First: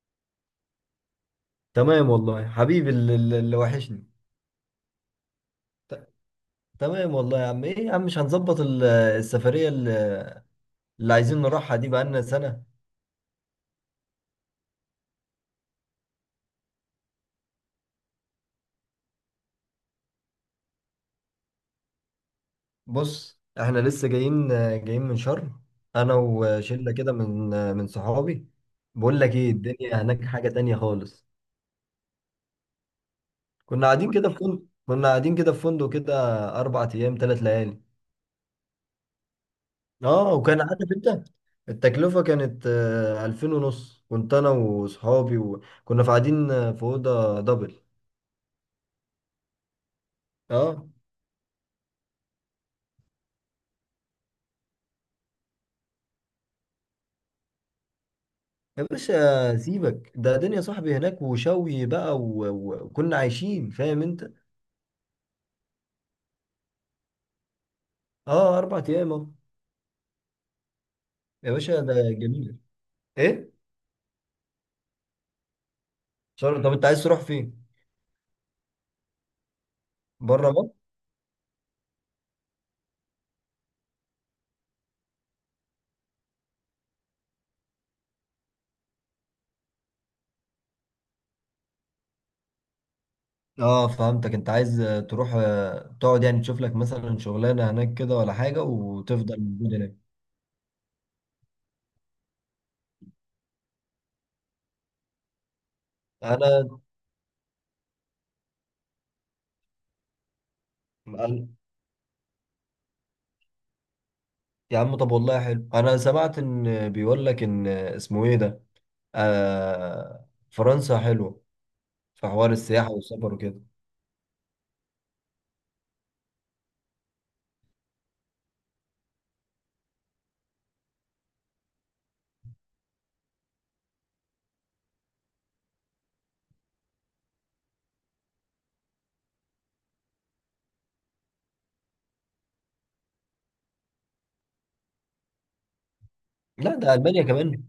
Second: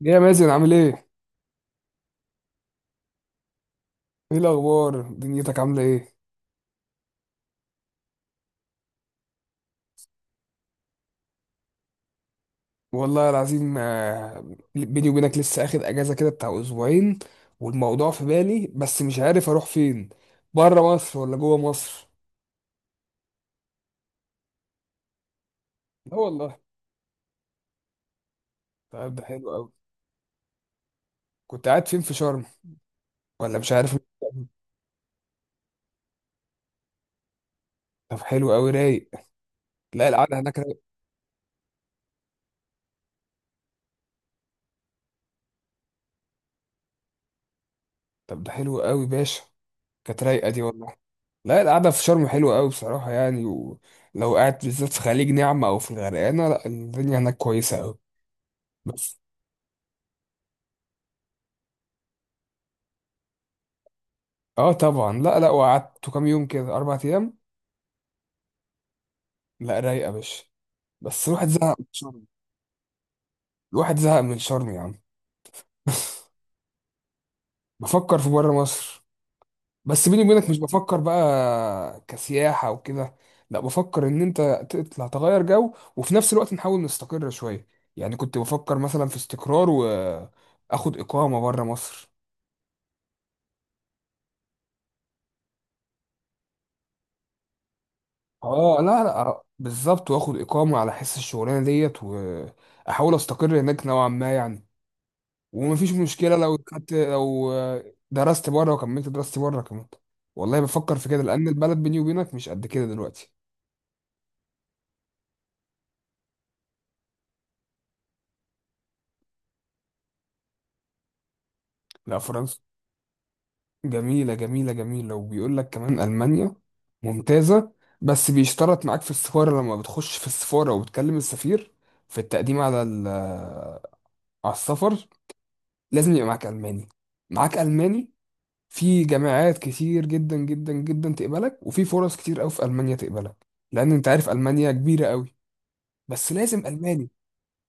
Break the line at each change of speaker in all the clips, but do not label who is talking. يا مازن عامل ايه؟
تمام والله حبيبي اللي وحشني.
ايه الأخبار؟ دنيتك عاملة
ت-
ايه؟
تمام والله يا عم، ايه يا عم، مش هنظبط السفرية اللي عايزين نروحها دي بقالنا سنة.
والله العظيم آه، بيني وبينك لسه اخد اجازة كده بتاع اسبوعين، والموضوع في بالي بس مش عارف اروح فين. بره مصر ولا جوه مصر؟
بص احنا لسه جايين من شرم. انا
لا والله.
وشلة كده من صحابي.
طيب
بقول
ده
لك
حلو
ايه،
قوي.
الدنيا هناك حاجة تانية خالص.
كنت قاعد فين في شرم ولا مش عارف؟
كنا قاعدين كده في فندق كده، 4 ايام 3 ليالي.
طب حلو قوي، رايق. لا
اه
القعدة هناك
وكان
رايق.
عارف انت التكلفة كانت، 2500. كنت أنا وصحابي وكنا في قاعدين في أوضة دبل.
طب ده حلو قوي باشا. كانت رايقة دي
اه.
والله. لا القعدة في شرم حلوة قوي بصراحة، يعني ولو قاعد بالذات في خليج نعمة او في الغرقانة، لا الدنيا هناك كويسة قوي.
يا باشا سيبك ده، دنيا صاحبي هناك وشوي بقى، وكنا عايشين، فاهم انت.
اه طبعا. لا لا، وقعدت كام يوم؟ كده اربع ايام.
اه، اربع ايام اهو.
لا رايقه يا باشا، بس الواحد
يا
زهق
باشا
من
ده
شرم.
جميل. ايه؟
الواحد زهق من شرم يا عم.
شهر؟ طب انت عايز تروح فين؟
بفكر في بره مصر، بس بيني
بره
وبينك مش
مصر؟
بفكر بقى كسياحه وكده. لا بفكر ان انت تطلع تغير جو، وفي نفس الوقت نحاول نستقر شويه. يعني كنت بفكر مثلا في استقرار، واخد اقامه بره مصر.
اه فهمتك، انت عايز تروح، تقعد، يعني تشوف لك مثلا شغلانه هناك كده ولا حاجه،
اه لا
وتفضل
لا،
موجود هناك.
بالظبط واخد اقامه على حس الشغلانه ديت، واحاول استقر هناك نوعا ما يعني. ومفيش مشكله لو
انا
خدت، لو درست بره وكملت دراستي بره كمان. والله بفكر في كده، لان
أنا-
البلد بيني وبينك مش قد كده دلوقتي.
يا عم طب والله حلو، انا سمعت ان بيقول لك ان، اسمه ايه ده، آه فرنسا حلوه
لا
في حوار
فرنسا
السياحه والسفر وكده.
جميله جميله جميله، وبيقول لك كمان المانيا ممتازه. بس بيشترط معاك في السفاره، لما بتخش في السفاره وبتكلم السفير، في التقديم على على السفر، لازم يبقى معاك الماني، معاك الماني. في جامعات كتير جدا جدا جدا تقبلك، وفي فرص كتير قوي في المانيا تقبلك، لان انت عارف المانيا كبيره قوي. بس لازم
لا، ده
الماني.
المانيا كمان.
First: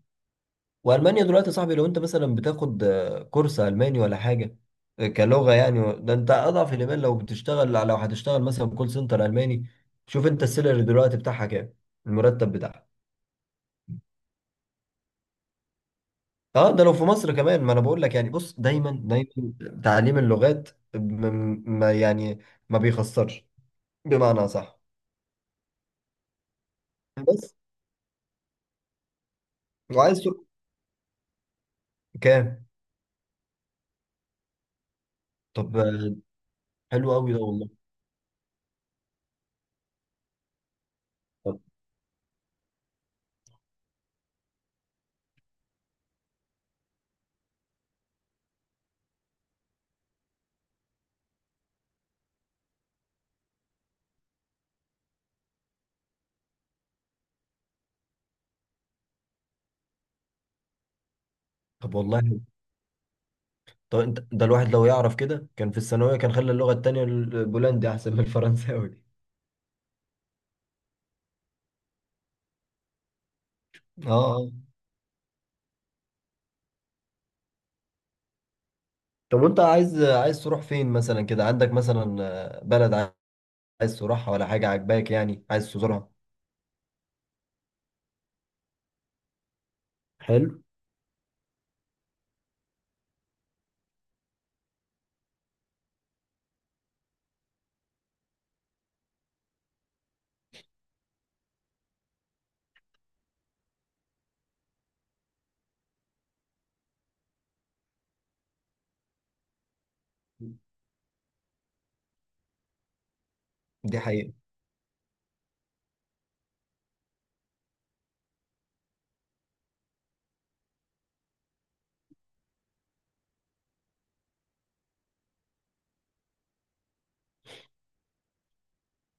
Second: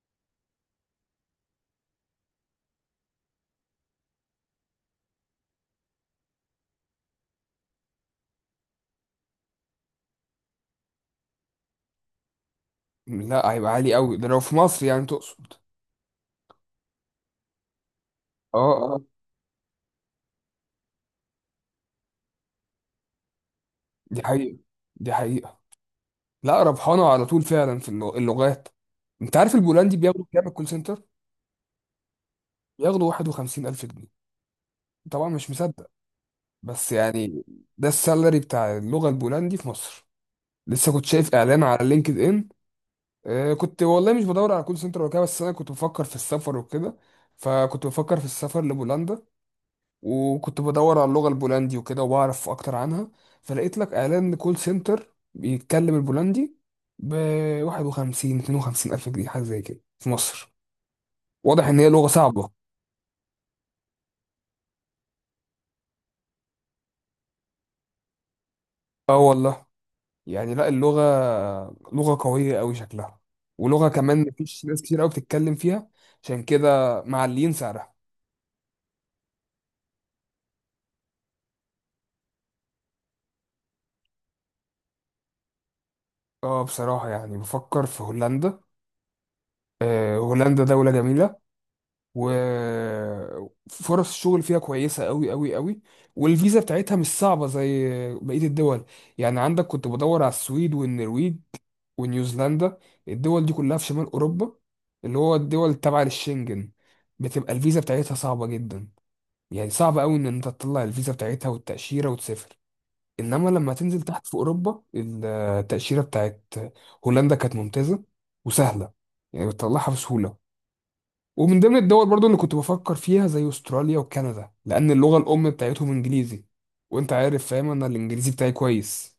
والمانيا دلوقتي يا صاحبي، لو انت مثلا بتاخد كورس الماني ولا حاجه، كلغه يعني، ده انت اضعف الايمان. لو هتشتغل مثلا كول سنتر الماني، شوف انت السالري دلوقتي بتاعها كام، المرتب بتاعها.
لا هيبقى عالي قوي ده، لو في مصر يعني تقصد؟
اه، ده لو في مصر كمان. ما انا بقول لك يعني، بص
اه
دايما
اه.
دايما تعليم اللغات م- ما يعني ما بيخسرش،
دي
بمعنى
حقيقة،
صح.
دي حقيقة. لا ربحانة على طول
بس،
فعلا في اللغات. انت عارف البولندي
وعايز
بياخدوا
تروح
كام الكول سنتر؟
كام؟
بياخدوا 51 الف جنيه، طبعا مش
طب
مصدق بس
حلو قوي ده
يعني.
والله.
ده السالري بتاع اللغة البولندي في مصر، لسه كنت شايف
طب
اعلان على لينكد ان. آه كنت والله مش بدور على كول سنتر ولا كده، بس انا كنت بفكر في السفر وكده، فكنت بفكر في السفر لبولندا، وكنت بدور على اللغة البولندي وكده وبعرف أكتر عنها، فلقيت لك إعلان كول سنتر بيتكلم البولندي ب 51 52 ألف جنيه، حاجة زي كده في مصر. واضح إن هي
طب
لغة
والله،
صعبة.
طب انت ده الواحد لو يعرف كده كان في الثانوية، كان خلى اللغة التانية البولندي أحسن من الفرنساوي دي.
آه والله. يعني لا اللغة لغة قوية أوي شكلها، ولغة
اه،
كمان
آه.
مفيش ناس كتير أوي بتتكلم فيها، عشان كده معلين سعرها.
طب وانت عايز تروح فين مثلا كده؟ عندك مثلا بلد عايز تروحها، ولا حاجة عاجباك يعني عايز تزورها؟
اه بصراحة يعني بفكر في هولندا. آه
حلو.
هولندا دولة جميلة، وفرص الشغل فيها كويسة قوي قوي قوي، والفيزا بتاعتها مش صعبة زي بقية الدول. يعني عندك كنت بدور على السويد والنرويج ونيوزيلندا، الدول دي كلها في شمال أوروبا، اللي هو الدول تبع للشنجن، بتبقى الفيزا بتاعتها صعبة جدا. يعني صعب قوي ان انت تطلع الفيزا بتاعتها والتأشيرة وتسافر، انما لما
دي
تنزل تحت في
حقيقة.
اوروبا، التأشيرة بتاعت هولندا كانت ممتازة وسهلة، يعني بتطلعها بسهولة. ومن ضمن الدول برضو اللي كنت بفكر فيها زي استراليا وكندا، لان اللغه الام بتاعتهم انجليزي، وانت عارف فاهم انا الانجليزي بتاعي كويس،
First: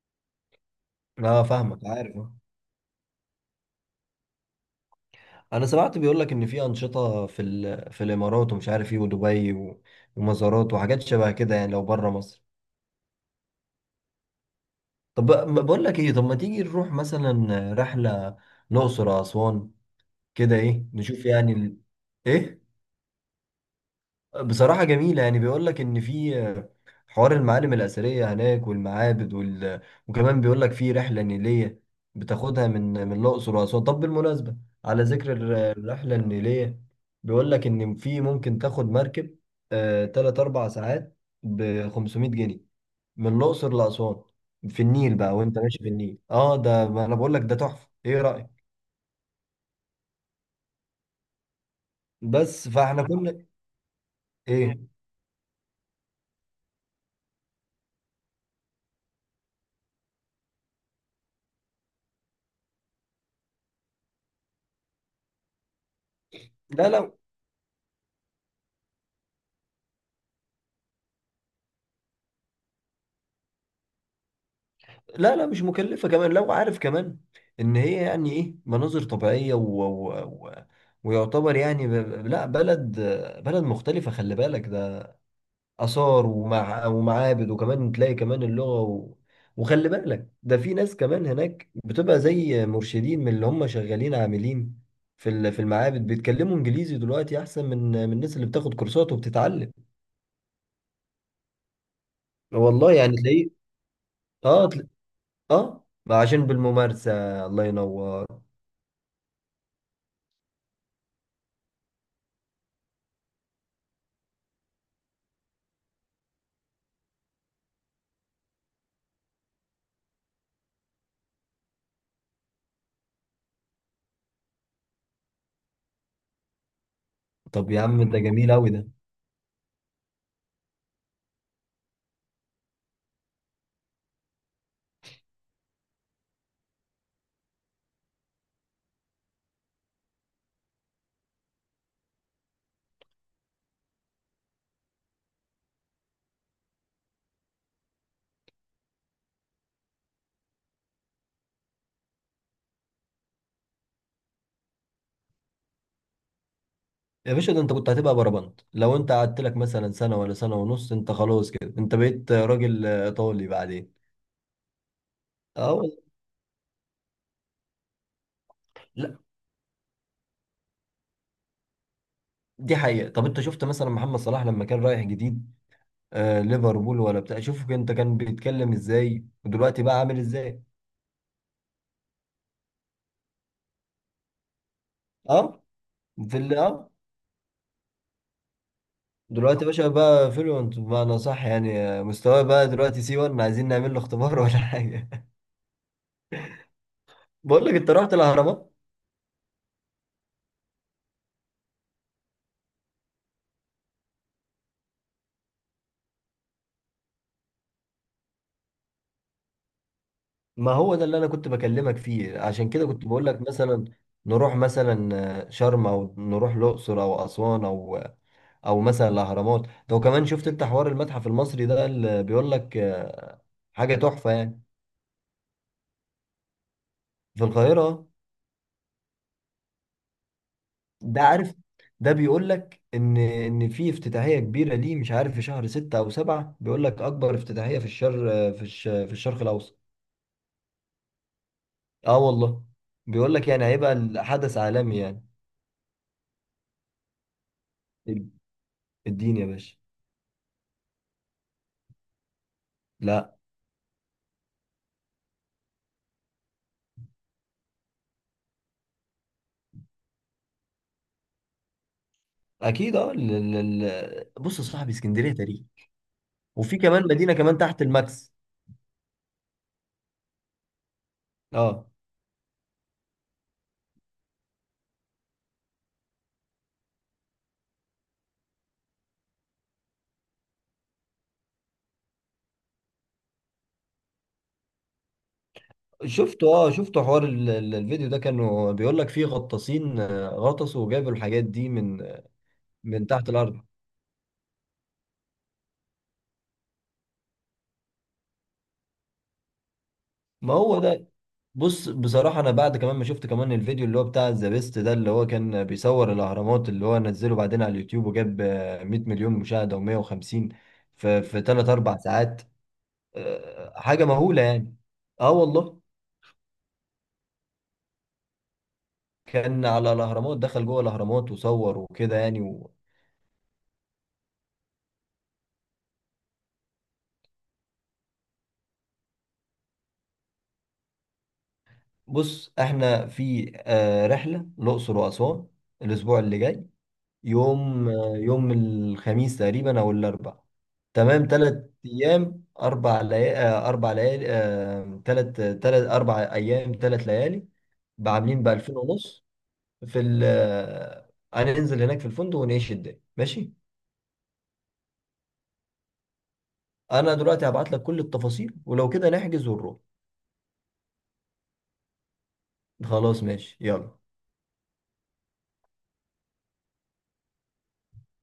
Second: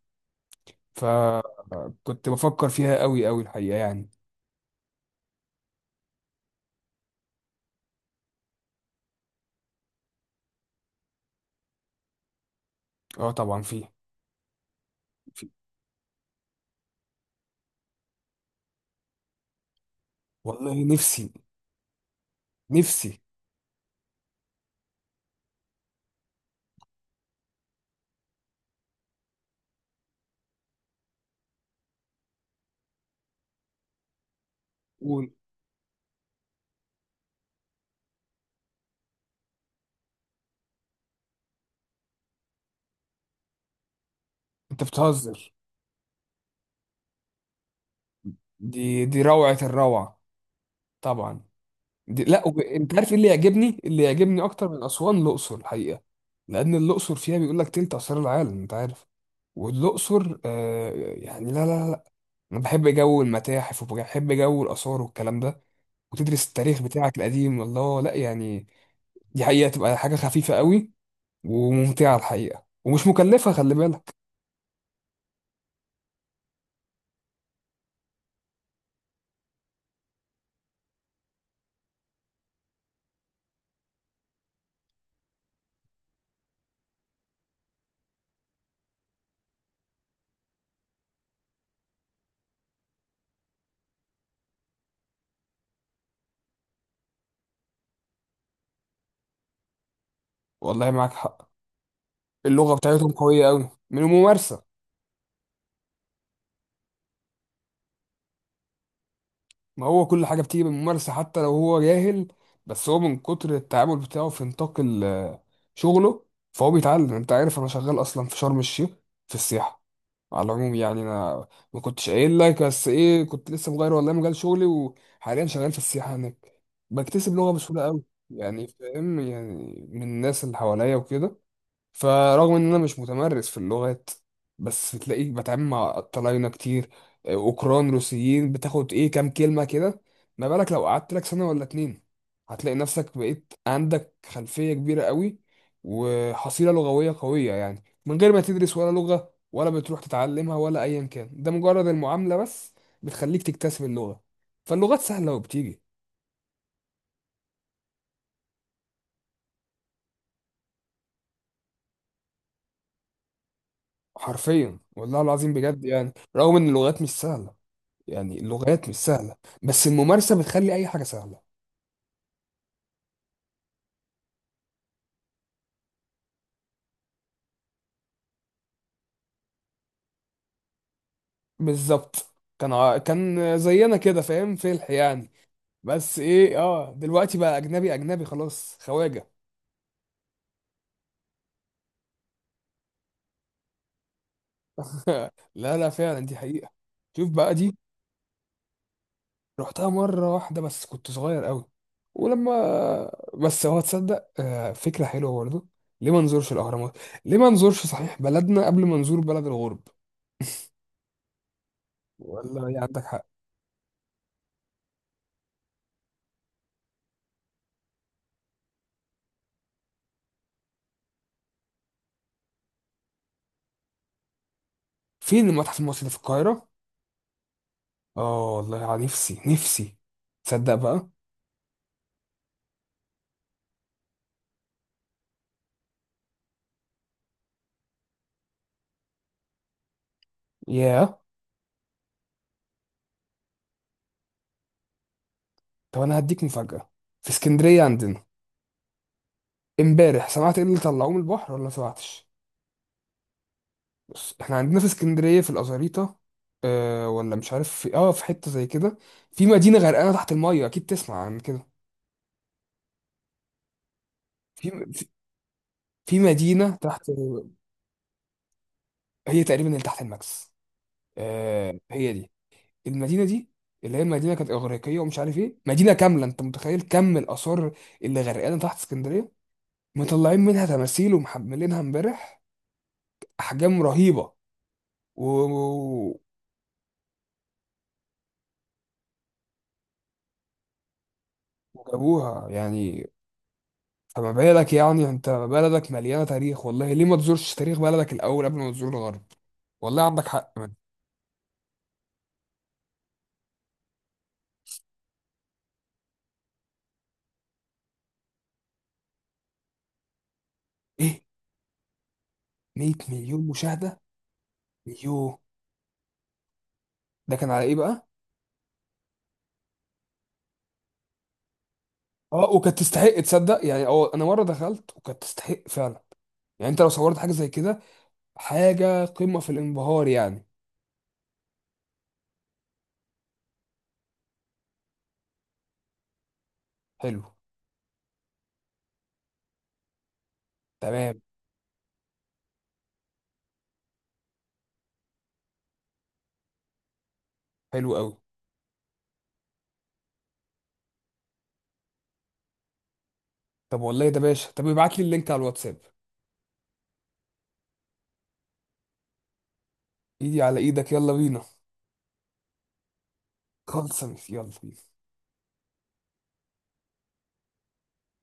اه فاهمك، عارف
فكنت
آه.
بفكر فيها قوي قوي الحقيقه يعني.
انا سمعت بيقول لك ان في أنشطة، في الامارات ومش عارف ايه، ودبي ومزارات وحاجات شبه كده، يعني لو بره مصر.
اه طبعا فيه،
طب، ما
فيه.
بقول لك ايه، طب ما تيجي نروح مثلا رحلة الأقصر أو أسوان، كده
والله
ايه نشوف
نفسي
يعني ايه؟
نفسي.
بصراحة جميلة، يعني بيقول لك إن في حوار المعالم الأثرية هناك والمعابد وكمان بيقول لك في رحلة نيلية بتاخدها من الأقصر وأسوان. طب بالمناسبة، على
قول.
ذكر الرحلة النيلية، بيقول لك إن في، ممكن تاخد مركب تلات أربع ساعات ب 500 جنيه من الأقصر لأسوان في
انت
النيل بقى،
بتهزر،
وأنت ماشي في النيل ده ما أنا بقول لك، ده تحفة، إيه رأيك؟
دي دي روعه الروعه طبعا. دي لا،
بس
انت
فإحنا
عارف ايه اللي
كنا،
يعجبني؟ اللي يعجبني اكتر
إيه؟
من اسوان الاقصر الحقيقه، لان الاقصر فيها بيقول لك تلت اسرار العالم انت عارف. والاقصر آه، يعني لا لا لا، انا بحب جو المتاحف وبحب جو الاثار والكلام ده، وتدرس التاريخ
لا، لا
بتاعك القديم، الله لا يعني. دي حقيقه، تبقى حاجه خفيفه قوي وممتعه الحقيقه، ومش مكلفه خلي بالك.
لا. لا مش مكلفة، كمان لو عارف كمان ان هي يعني ايه، مناظر طبيعية ويعتبر يعني، لا بلد، بلد مختلفة، خلي بالك ده آثار ومعابد، وكمان تلاقي كمان اللغة، وخلي بالك ده في ناس كمان هناك بتبقى زي مرشدين، من اللي هم شغالين عاملين في المعابد، بيتكلموا انجليزي دلوقتي احسن من الناس اللي بتاخد كورسات وبتتعلم.
والله معاك حق، اللغه
والله
بتاعتهم
يعني
قويه
تلاقيه،
قوي من الممارسه.
اه تلا- اه ما عشان بالممارسة. الله ينور.
ما هو كل حاجه بتيجي بالممارسه، حتى لو هو جاهل، بس هو من كتر التعامل بتاعه في نطاق شغله فهو بيتعلم. انت عارف انا شغال اصلا في شرم الشيخ في السياحه. على العموم يعني انا ما كنتش قايل لك، بس ايه كنت لسه مغير والله مجال شغلي، وحاليا شغال في السياحه هناك، بكتسب لغه
طب يا
بسهوله قوي.
عم ده جميل
يعني
قوي ده.
فاهم، يعني من الناس اللي حواليا وكده. فرغم ان انا مش متمرس في اللغات، بس تلاقيك بتعامل مع طلاينة كتير، اوكران، روسيين، بتاخد ايه كام كلمة كده. ما بالك لو قعدت لك سنة ولا اتنين؟ هتلاقي نفسك بقيت عندك خلفية كبيرة قوي، وحصيلة لغوية قوية، يعني من غير ما تدرس ولا لغة ولا بتروح تتعلمها ولا ايا كان، ده مجرد المعاملة بس بتخليك تكتسب اللغة. فاللغات سهلة وبتيجي.
يا باشا، ده انت كنت هتبقى بربنت لو انت قعدت لك مثلا سنه ولا سنه ونص. انت خلاص كده انت بقيت راجل ايطالي بعدين.
حرفيا والله العظيم
اه
بجد،
والله.
يعني رغم ان اللغات مش سهلة، يعني اللغات مش
لا
سهلة، بس الممارسة بتخلي أي حاجة سهلة.
دي حقيقه. طب انت شفت مثلا محمد صلاح لما كان رايح جديد ليفربول ولا بتاع، شوف انت كان بيتكلم ازاي، ودلوقتي بقى عامل ازاي.
بالظبط، كان زينا كده فاهم، فلح يعني.
اه.
بس
في ال-
إيه
اه
آه، دلوقتي بقى أجنبي أجنبي خلاص، خواجة.
دلوقتي يا باشا بقى فلوينت، بمعنى صح يعني، مستواه بقى دلوقتي سي 1، عايزين نعمل له اختبار ولا حاجه؟
لا لا فعلا، دي حقيقة. شوف بقى
بقول
دي.
لك، انت رحت الاهرامات؟
رحتها مرة واحدة بس كنت صغير قوي. ولما، بس هو تصدق آه، فكرة حلوة برضه. ليه ما نزورش الأهرامات؟ ليه ما نزورش صحيح بلدنا قبل ما نزور بلد الغرب؟
ما هو ده اللي انا كنت بكلمك فيه،
ولا
عشان
يعني
كده
عندك
كنت
حق.
بقول لك مثلا نروح مثلا شرم، او نروح الاقصر او اسوان، او او مثلا الاهرامات. لو كمان شفت انت حوار المتحف المصري ده، اللي بيقول لك حاجه تحفه يعني.
فين المتحف المصري اللي في القاهرة؟
في القاهره.
اه والله، نفسي نفسي. تصدق بقى.
ده عارف، ده بيقول لك ان في افتتاحيه كبيره، ليه مش عارف، في شهر ستة او سبعة، بيقول لك اكبر افتتاحيه في الشرق الاوسط.
ياه.
اه والله. بيقول لك يعني هيبقى الحدث عالمي يعني.
طب انا هديك مفاجأة. في اسكندرية عندنا،
اديني يا باشا.
امبارح سمعت ايه اللي طلعوه من البحر ولا ما سمعتش؟
لا.
بص احنا عندنا في اسكندرية في الأزاريطة، آه ولا مش عارف، في اه في حتة زي كده. في مدينة غرقانة تحت المية، اكيد تسمع عن كده.
اكيد اه، بص يا
في
صاحبي،
في
اسكندريه تاريخ،
في مدينة
وفي كمان
تحت،
مدينه كمان تحت الماكس.
هي تقريبا اللي تحت الماكس. آه
اه
هي دي المدينة دي، اللي هي المدينة كانت إغريقية ومش عارف ايه، مدينة كاملة، انت متخيل كم الآثار اللي غرقانة تحت اسكندرية؟ مطلعين منها تماثيل ومحملينها امبارح، احجام رهيبه. و-
شفته حوار الفيديو ده، كانوا بيقول لك فيه غطاسين غطسوا وجابوا الحاجات دي من
وجابوها
من
يعني.
تحت الارض.
فما بالك يعني انت بلدك مليانه تاريخ، والله ليه ما تزورش تاريخ بلدك الاول قبل ما تزور الغرب؟ والله عندك حق
ما
من.
هو ده. بص بصراحه، انا بعد كمان ما شفت كمان الفيديو اللي هو بتاع ذا بيست ده، اللي هو كان بيصور الاهرامات، اللي هو نزله بعدين على اليوتيوب، وجاب 100 مليون مشاهده و150،
ايه،
في 3 4 ساعات.
100 مليون مشاهده؟
حاجه مهوله يعني. اه
يوه.
والله.
ده كان على ايه بقى؟
كان على الاهرامات، دخل جوه الاهرامات وصور وكده يعني
اه
و-
وكانت تستحق تصدق يعني. اه انا مره دخلت وكانت تستحق فعلا. يعني انت لو صورت حاجه زي كده، حاجه قمه في الانبهار يعني.
بص احنا في رحله الاقصر واسوان الاسبوع اللي جاي،
حلو.
يوم الخميس تقريبا او الاربع.
تمام.
تمام، 3 ايام 4 ليالي، 4 ليالي، ثلاث 4 ايام 3 ليالي،
حلو قوي.
بعاملين ب 2000 ونص. في ال آه، هننزل هناك في الفندق ونعيش الدنيا، ماشي؟
طب والله ده باشا، طب ابعت لي اللينك على الواتساب.
انا دلوقتي هبعت لك كل التفاصيل، ولو كده نحجز ونروح.
ايدي على ايدك، يلا بينا.
خلاص ماشي يلا.
خلص. يلا بينا.